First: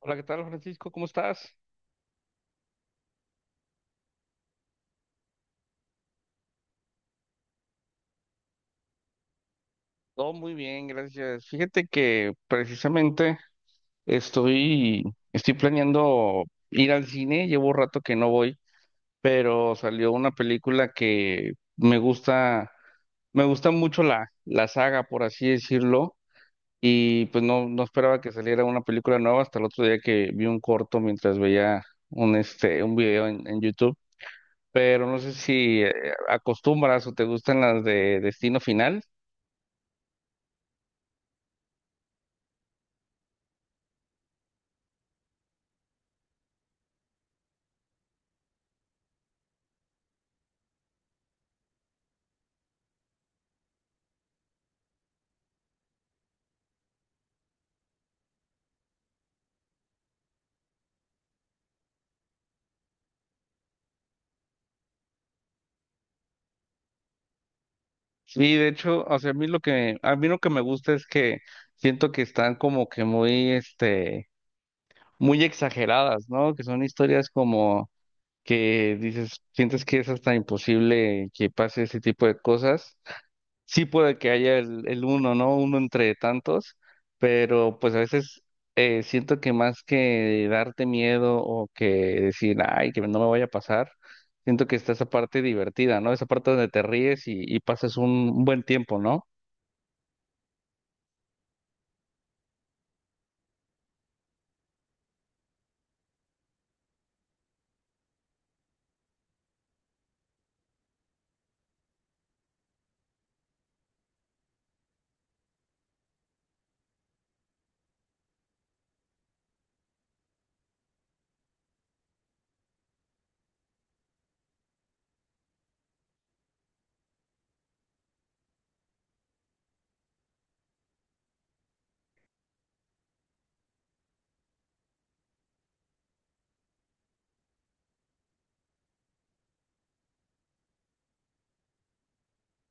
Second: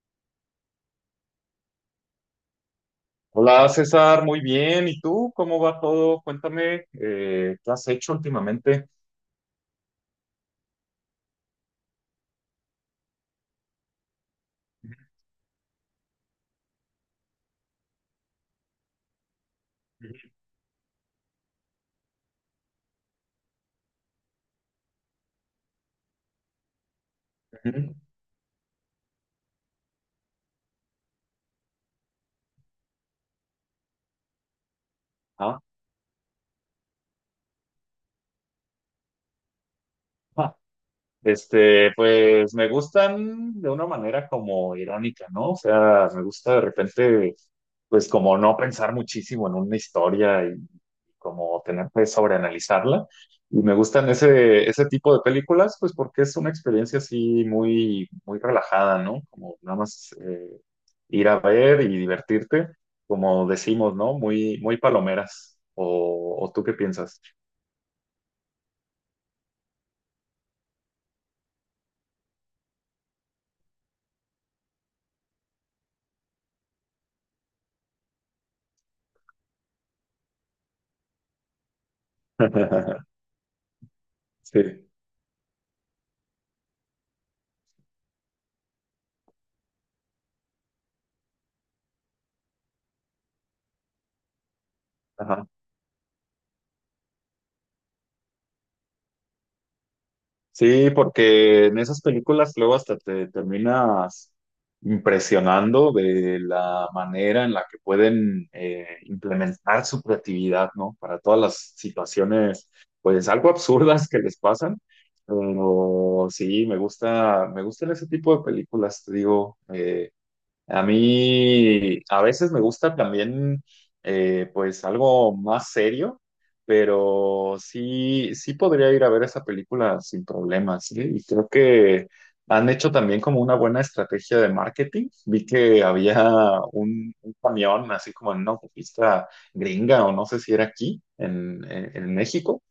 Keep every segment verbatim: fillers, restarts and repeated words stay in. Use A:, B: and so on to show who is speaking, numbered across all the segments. A: Hola, ¿qué tal, Francisco? ¿Cómo estás?
B: Hola César, muy bien. ¿Y tú? ¿Cómo va todo? Cuéntame, eh, ¿qué has hecho últimamente?
A: Todo muy bien, gracias. Fíjate que precisamente estoy, estoy planeando ir al cine, llevo rato que no voy, pero salió una película que me gusta, me gusta mucho la, la saga, por así decirlo, y pues no, no
B: Ujú.
A: esperaba que saliera una película nueva hasta el otro día que vi un corto mientras veía un, este, un video en, en YouTube, pero no sé
B: Ah.
A: si eh, acostumbras o te gustan las de Destino Final.
B: Este, pues me gustan de una manera como irónica, ¿no? O sea, me gusta de repente, pues como no pensar muchísimo en una historia y como tener que sobreanalizarla. Y me gustan ese, ese tipo de películas, pues porque es una experiencia así muy, muy relajada, ¿no? Como nada más eh, ir a ver y divertirte, como decimos, ¿no? Muy, muy palomeras. ¿O, o tú qué piensas?
A: Sí, de hecho, o sea, a mí lo que a mí lo que me gusta es que siento que están como que muy este muy exageradas, ¿no? Que son historias como que dices, sientes que es hasta imposible que pase ese tipo de cosas. Sí puede que haya
B: Sí.
A: el, el uno, ¿no? Uno entre tantos, pero pues a veces eh, siento que más que darte miedo o que decir, ay, que no me vaya a pasar, siento que está esa parte divertida, ¿no? Esa parte donde te ríes y, y pasas un un buen tiempo, ¿no?
B: Sí, porque en esas películas luego hasta te terminas impresionando de la manera en la que pueden eh, implementar su creatividad, ¿no? Para todas las situaciones, pues algo absurdas que les pasan. Pero sí, me gusta, me gustan ese tipo de películas, te digo. Eh, a mí a veces me gusta también eh, pues algo más serio, pero sí, sí podría ir a ver esa película sin problemas, ¿sí? Y creo que han hecho también como una buena estrategia de marketing. Vi que había un, un camión así como en una autopista gringa o no sé si era aquí en, en en México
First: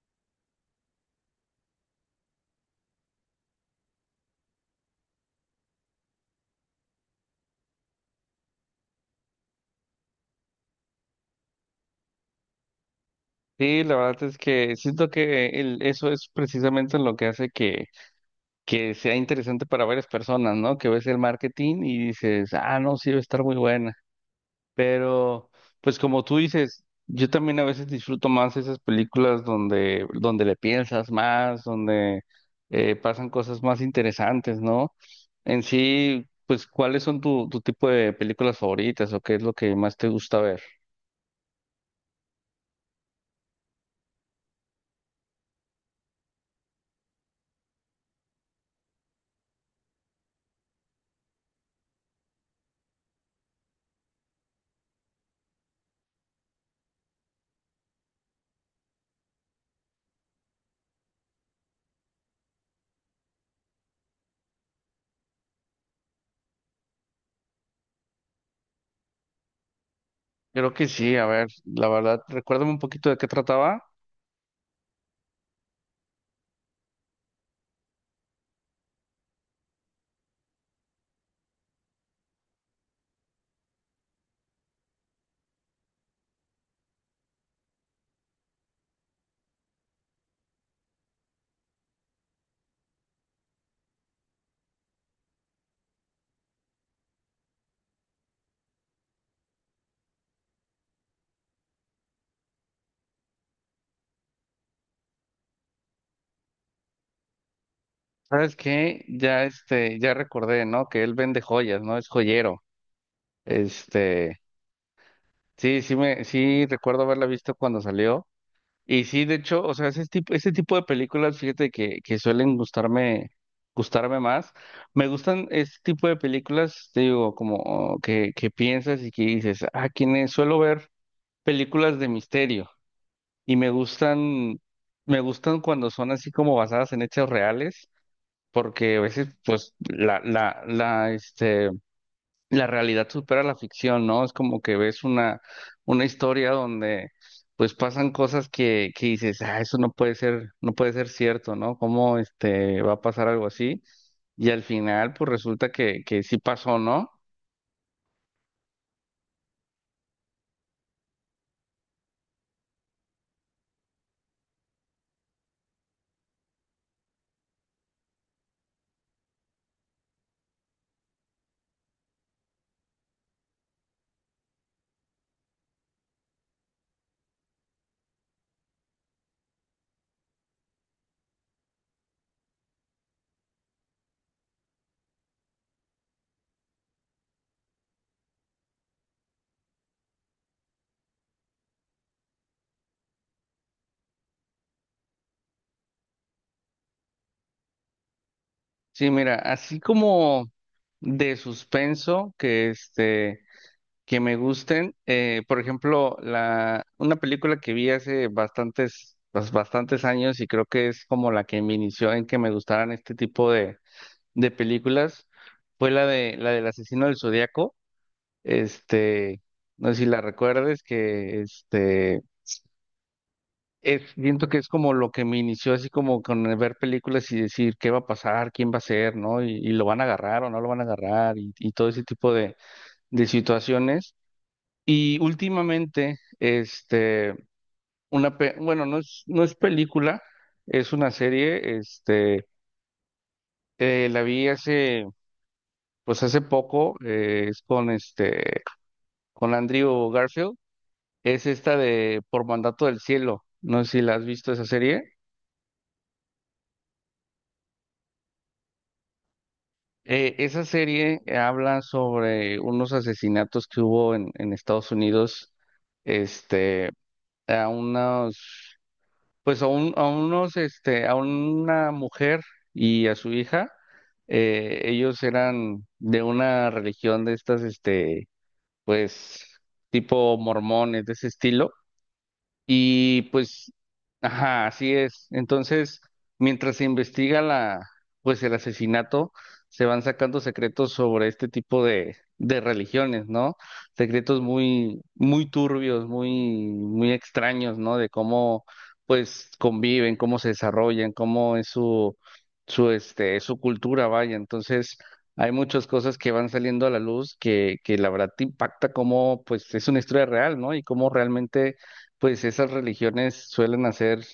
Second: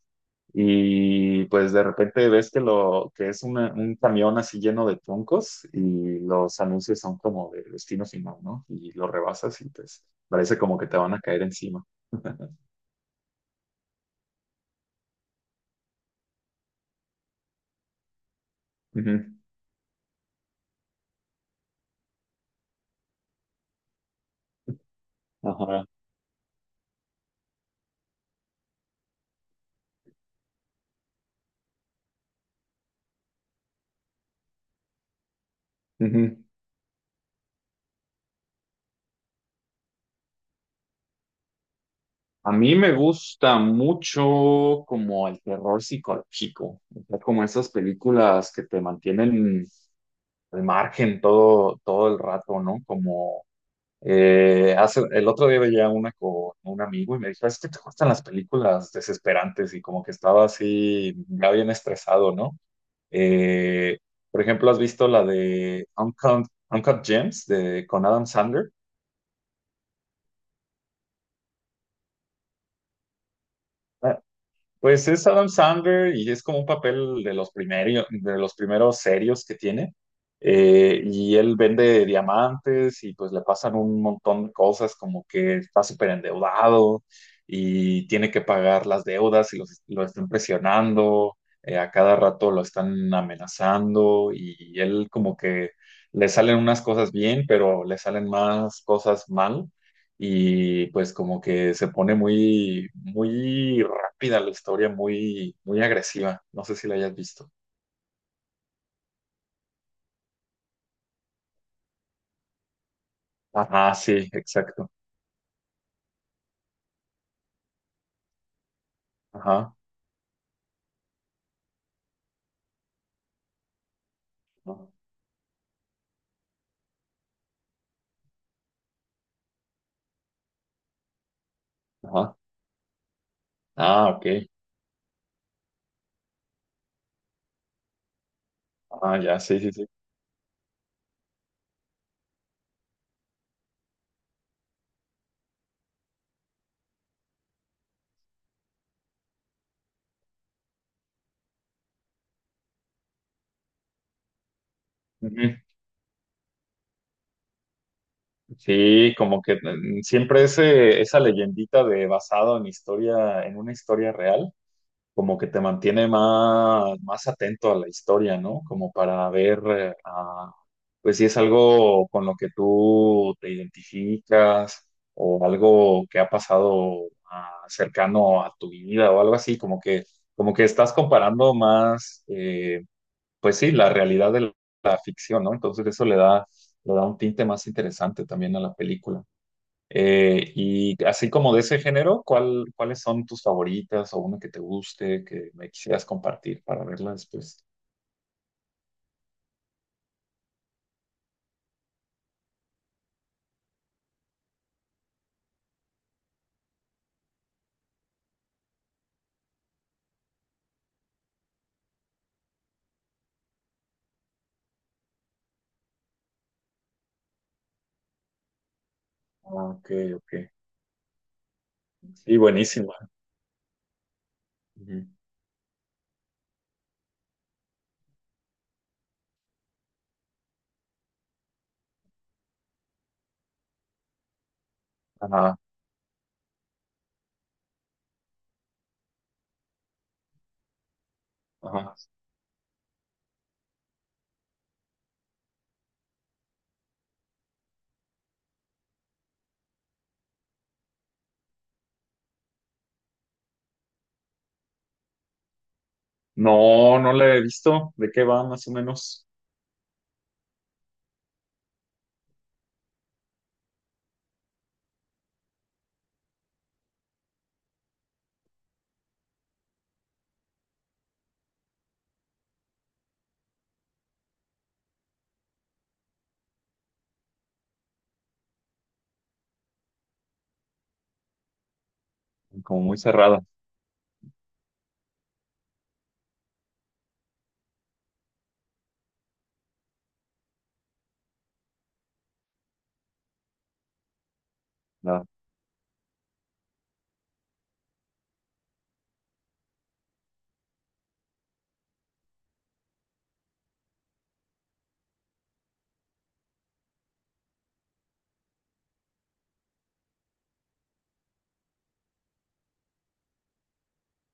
B: y pues de repente ves que lo que es una- un camión así lleno de troncos y los anuncios son como de destino final, ¿no? Y lo rebasas y pues parece como que te van a caer encima.
A: Sí, la verdad es que siento que el- eso es precisamente lo que hace que, que sea
B: Ujú.
A: interesante para varias personas, ¿no? Que ves el marketing y dices, ah, no, sí, va a estar muy buena. Pero,
B: Ajá.
A: pues como tú dices, yo también a veces disfruto más esas películas donde, donde le piensas más, donde eh, pasan cosas más interesantes, ¿no? En sí,
B: Ujú.
A: pues, ¿cuáles son tu, tu tipo de películas favoritas o qué es lo que más te gusta ver?
B: A mí me gusta mucho como el terror psicológico, o sea, como esas películas que te mantienen al margen todo, todo el rato, ¿no? Como. Eh, hace, el otro día veía una con un amigo y me dijo, es que te gustan las películas desesperantes y como que estaba así, ya bien estresado, ¿no? Eh, por ejemplo, ¿has visto la de Uncut, Uncut Gems de, con Adam Sandler?
A: Creo que sí, a ver, la verdad, recuérdame un poquito de qué trataba.
B: Ah. Pues es Adam Sandler y es como un papel de los primeros, de los primeros serios que tiene. Eh, y él vende diamantes y pues le pasan un montón de cosas como que está súper endeudado y tiene que pagar las deudas y los- lo están presionando, eh, a cada rato lo están amenazando y él como que le salen unas cosas bien, pero le salen más cosas mal y pues como que se pone muy, muy rápida la historia, muy, muy agresiva. No sé si la hayas visto.
A: ¿Sabes qué? Ya este, ya recordé, ¿no? Que él vende joyas, ¿no? Es joyero.
B: Ah sí,
A: Este,
B: exacto.
A: sí, sí me, sí recuerdo haberla visto cuando salió. Y sí, de hecho, o
B: Ajá.
A: sea, ese tipo, ese tipo de películas, fíjate que, que suelen gustarme, gustarme más. Me gustan ese tipo de películas, te digo, como oh, que, que piensas y que dices, ah, quienes suelo ver películas de
B: Ajá.
A: misterio. Y me
B: Ah, ok.
A: gustan, me gustan cuando son así como basadas en hechos reales porque a
B: Ah,
A: veces
B: ya, sí, sí,
A: pues
B: sí.
A: la, la, la, este, la realidad supera la ficción, ¿no? Es como que ves una, una historia donde pues pasan cosas que, que dices, ah, eso no puede ser, no puede ser cierto, ¿no? ¿Cómo este va a pasar algo así? Y al final pues
B: Ujú.
A: resulta que, que sí pasó, ¿no?
B: Sí, como que mm, siempre ese, esa leyendita de basado en historia, en una historia real. Como que te mantiene más, más atento a la historia, ¿no? Como para ver, eh, ah, pues si es algo con lo que tú te identificas o algo que ha pasado ah, cercano a tu vida o algo así, como que, como que estás comparando más, eh, pues sí, la realidad de la ficción, ¿no? Entonces eso le da, le da un tinte más interesante también a la película. Eh, y así como de ese género, ¿cuál, ¿cuáles son tus favoritas o una que te guste, que me quisieras compartir para verla después?
A: Sí, mira, así como de suspenso que este que me gusten. Eh, por ejemplo, la, una película que vi hace bastantes, bas- bastantes años y creo que es como la que me inició en que me gustaran este tipo de, de películas fue la de la del asesino del Zodíaco. Este,
B: Ah.
A: no
B: Ok,
A: sé si la
B: ok.
A: recuerdes, que este
B: Sí, buenísima.
A: es, siento que es como
B: Ujú.
A: lo que me inició así como con el ver películas y decir qué va a pasar, quién va a ser, ¿no? Y, y lo van a agarrar o no lo van a agarrar y, y todo ese tipo de, de situaciones. Y
B: Ajá,
A: últimamente, este, una, pe- bueno, no es, no es película, es una serie,
B: ajá.
A: este, eh, la vi hace, pues hace poco, eh, es con este, con Andrew Garfield, es esta de Por Mandato del Cielo, no sé si la has visto esa serie.
B: No, no la he visto. ¿De qué va más o menos?
A: Eh, esa serie habla sobre unos asesinatos que hubo en, en Estados Unidos, este, a unos. Pues a un- a unos, este, a una mujer y a su hija, eh, ellos eran de una religión de estas, este, pues, tipo mormones, de ese estilo.
B: Como muy
A: Y
B: cerrada.
A: pues, ajá, así es. Entonces, mientras se investiga la, pues el asesinato, se van sacando secretos sobre este tipo de, de religiones, ¿no? Secretos muy,
B: la-
A: muy turbios, muy, muy extraños, ¿no? De cómo, pues, conviven, cómo se desarrollan, cómo es su, su, este, su cultura, vaya. Entonces, hay muchas cosas que van saliendo a la luz que, que la verdad te impacta cómo, pues, es una historia real, ¿no? Y cómo realmente pues esas religiones suelen hacer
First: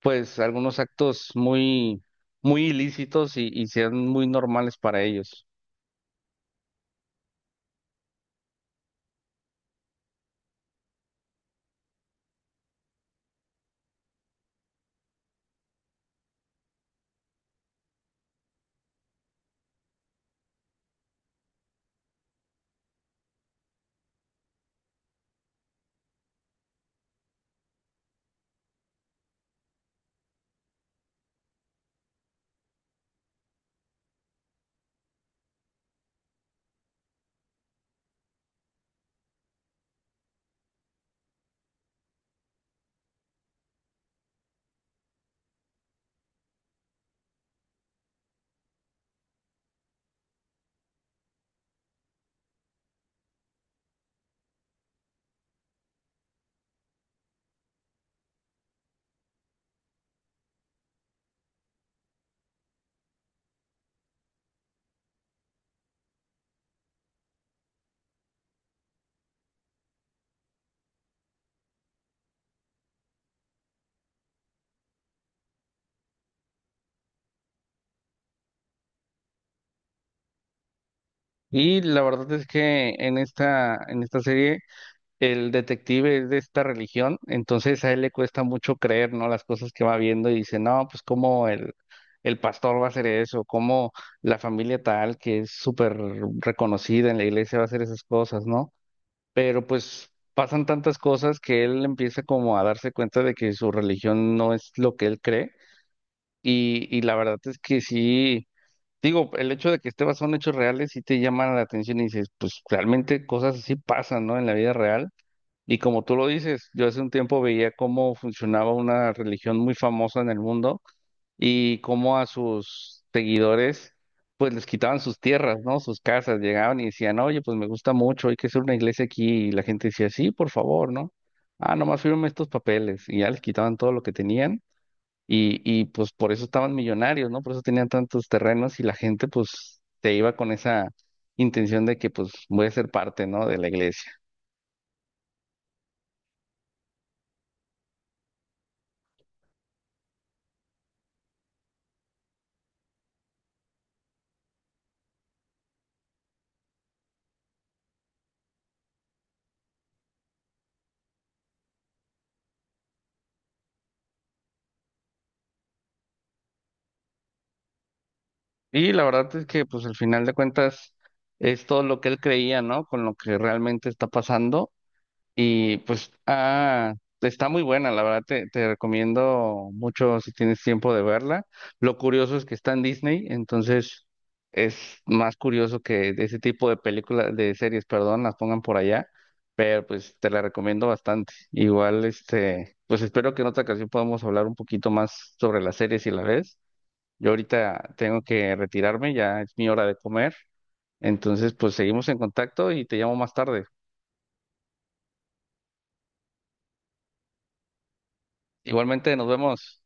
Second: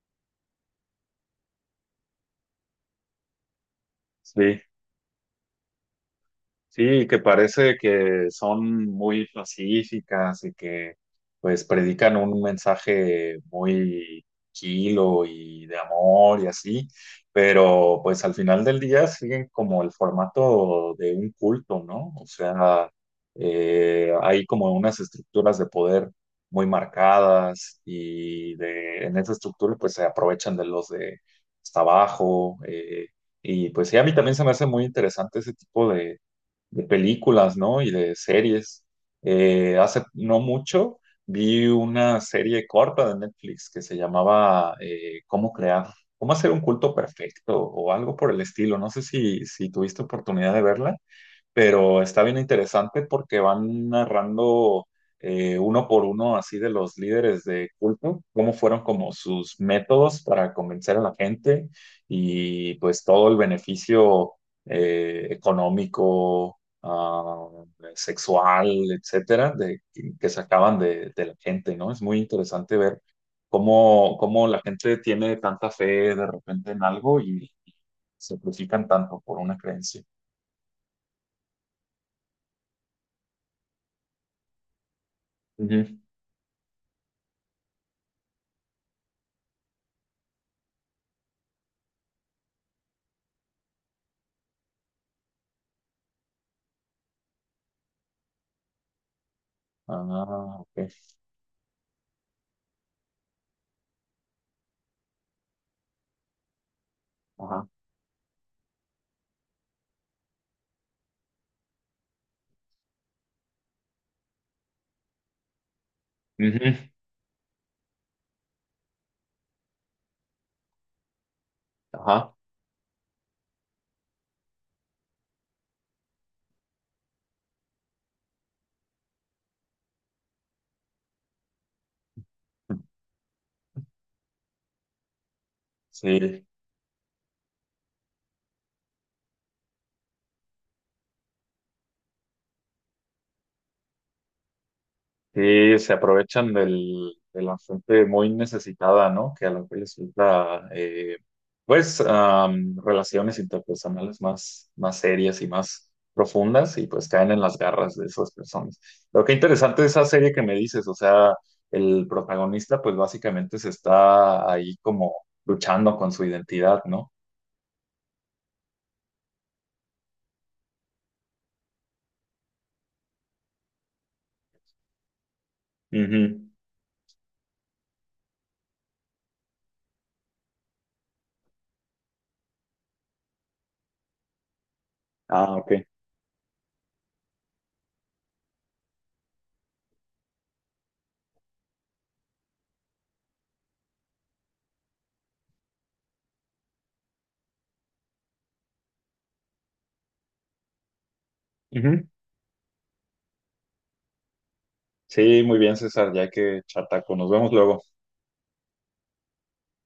A: pues algunos actos muy, muy ilícitos y, y sean muy
B: Sí.
A: normales para ellos.
B: Sí, que parece que son muy pacíficas y que pues predican un mensaje muy kilo y de amor y así, pero pues al final del día siguen como el formato de un culto, ¿no? O sea, eh, hay como unas estructuras de poder muy marcadas y de, en esa estructura pues se aprovechan de los de hasta abajo. Eh, y pues sí, a mí también se me hace muy interesante ese tipo de de películas, ¿no? Y de series. Eh, hace no mucho vi una serie corta de Netflix que se llamaba eh, ¿Cómo crear? ¿Cómo hacer un culto perfecto? O algo por el estilo. No sé si, si tuviste oportunidad de verla, pero está bien interesante porque van narrando eh, uno por uno así de los líderes de culto, cómo fueron como sus métodos para convencer a la gente y pues todo el beneficio eh, económico, ah, sexual, etcétera, de, que sacaban de, de la gente, ¿no? Es muy interesante ver cómo, cómo la gente tiene tanta fe de repente en algo y se sacrifican tanto por una creencia.
A: Y la verdad es que en esta, en esta serie el
B: Ujú.
A: detective es de esta religión, entonces a él le cuesta mucho creer, ¿no? Las cosas que va viendo y dice, no, pues cómo el, el pastor va a hacer eso, cómo la familia tal, que es súper reconocida en la iglesia, va a hacer esas cosas, ¿no? Pero pues
B: Ah,
A: pasan
B: ok.
A: tantas cosas que él empieza como a darse cuenta de que su religión no es lo que él cree y, y la verdad es
B: Ajá.
A: que sí, digo, el hecho de que esté basado en hechos reales sí te llama la atención y dices, pues realmente cosas así pasan, ¿no? En la vida real. Y como tú lo dices,
B: Ujú.
A: yo hace un tiempo veía cómo funcionaba una religión muy famosa en el mundo y cómo a
B: Ajá.
A: sus seguidores pues les quitaban sus tierras, ¿no? Sus casas, llegaban y decían, oye, pues me gusta mucho, hay que hacer una iglesia aquí, y la gente decía, sí, por favor, ¿no? Ah, nomás firme estos papeles, y ya les quitaban todo lo que tenían, y, y pues por eso
B: Sí,
A: estaban millonarios, ¿no? Por eso tenían tantos terrenos, y la gente pues se iba con esa intención de que pues voy a ser parte, ¿no? De la iglesia.
B: sí, se aprovechan del, de la gente muy necesitada, ¿no? Que a lo que les gusta, eh, pues, am, relaciones interpersonales más, más serias y más profundas y pues caen en las garras de esas personas. Lo que interesante de esa serie que me dices, o sea, el protagonista pues básicamente se está ahí como luchando con su identidad, ¿no?
A: Y la verdad es que pues al final de cuentas es todo lo que él creía, ¿no? Con lo que realmente está pasando. Y pues,
B: Ujú.
A: ah, está muy buena, la verdad te, te recomiendo mucho si tienes tiempo de verla. Lo curioso es que está en Disney, entonces es más
B: Ah, ok.
A: curioso que de ese tipo de películas, de series, perdón, las pongan por allá, pero pues te la recomiendo bastante. Igual, este, pues espero que en otra ocasión podamos hablar un poquito más sobre las series si la ves. Yo ahorita tengo que retirarme, ya es mi hora de comer, entonces pues seguimos en contacto y te llamo más tarde.
B: Sí, muy bien, César, ya que chataco. Nos vemos luego.
A: Igualmente, nos vemos.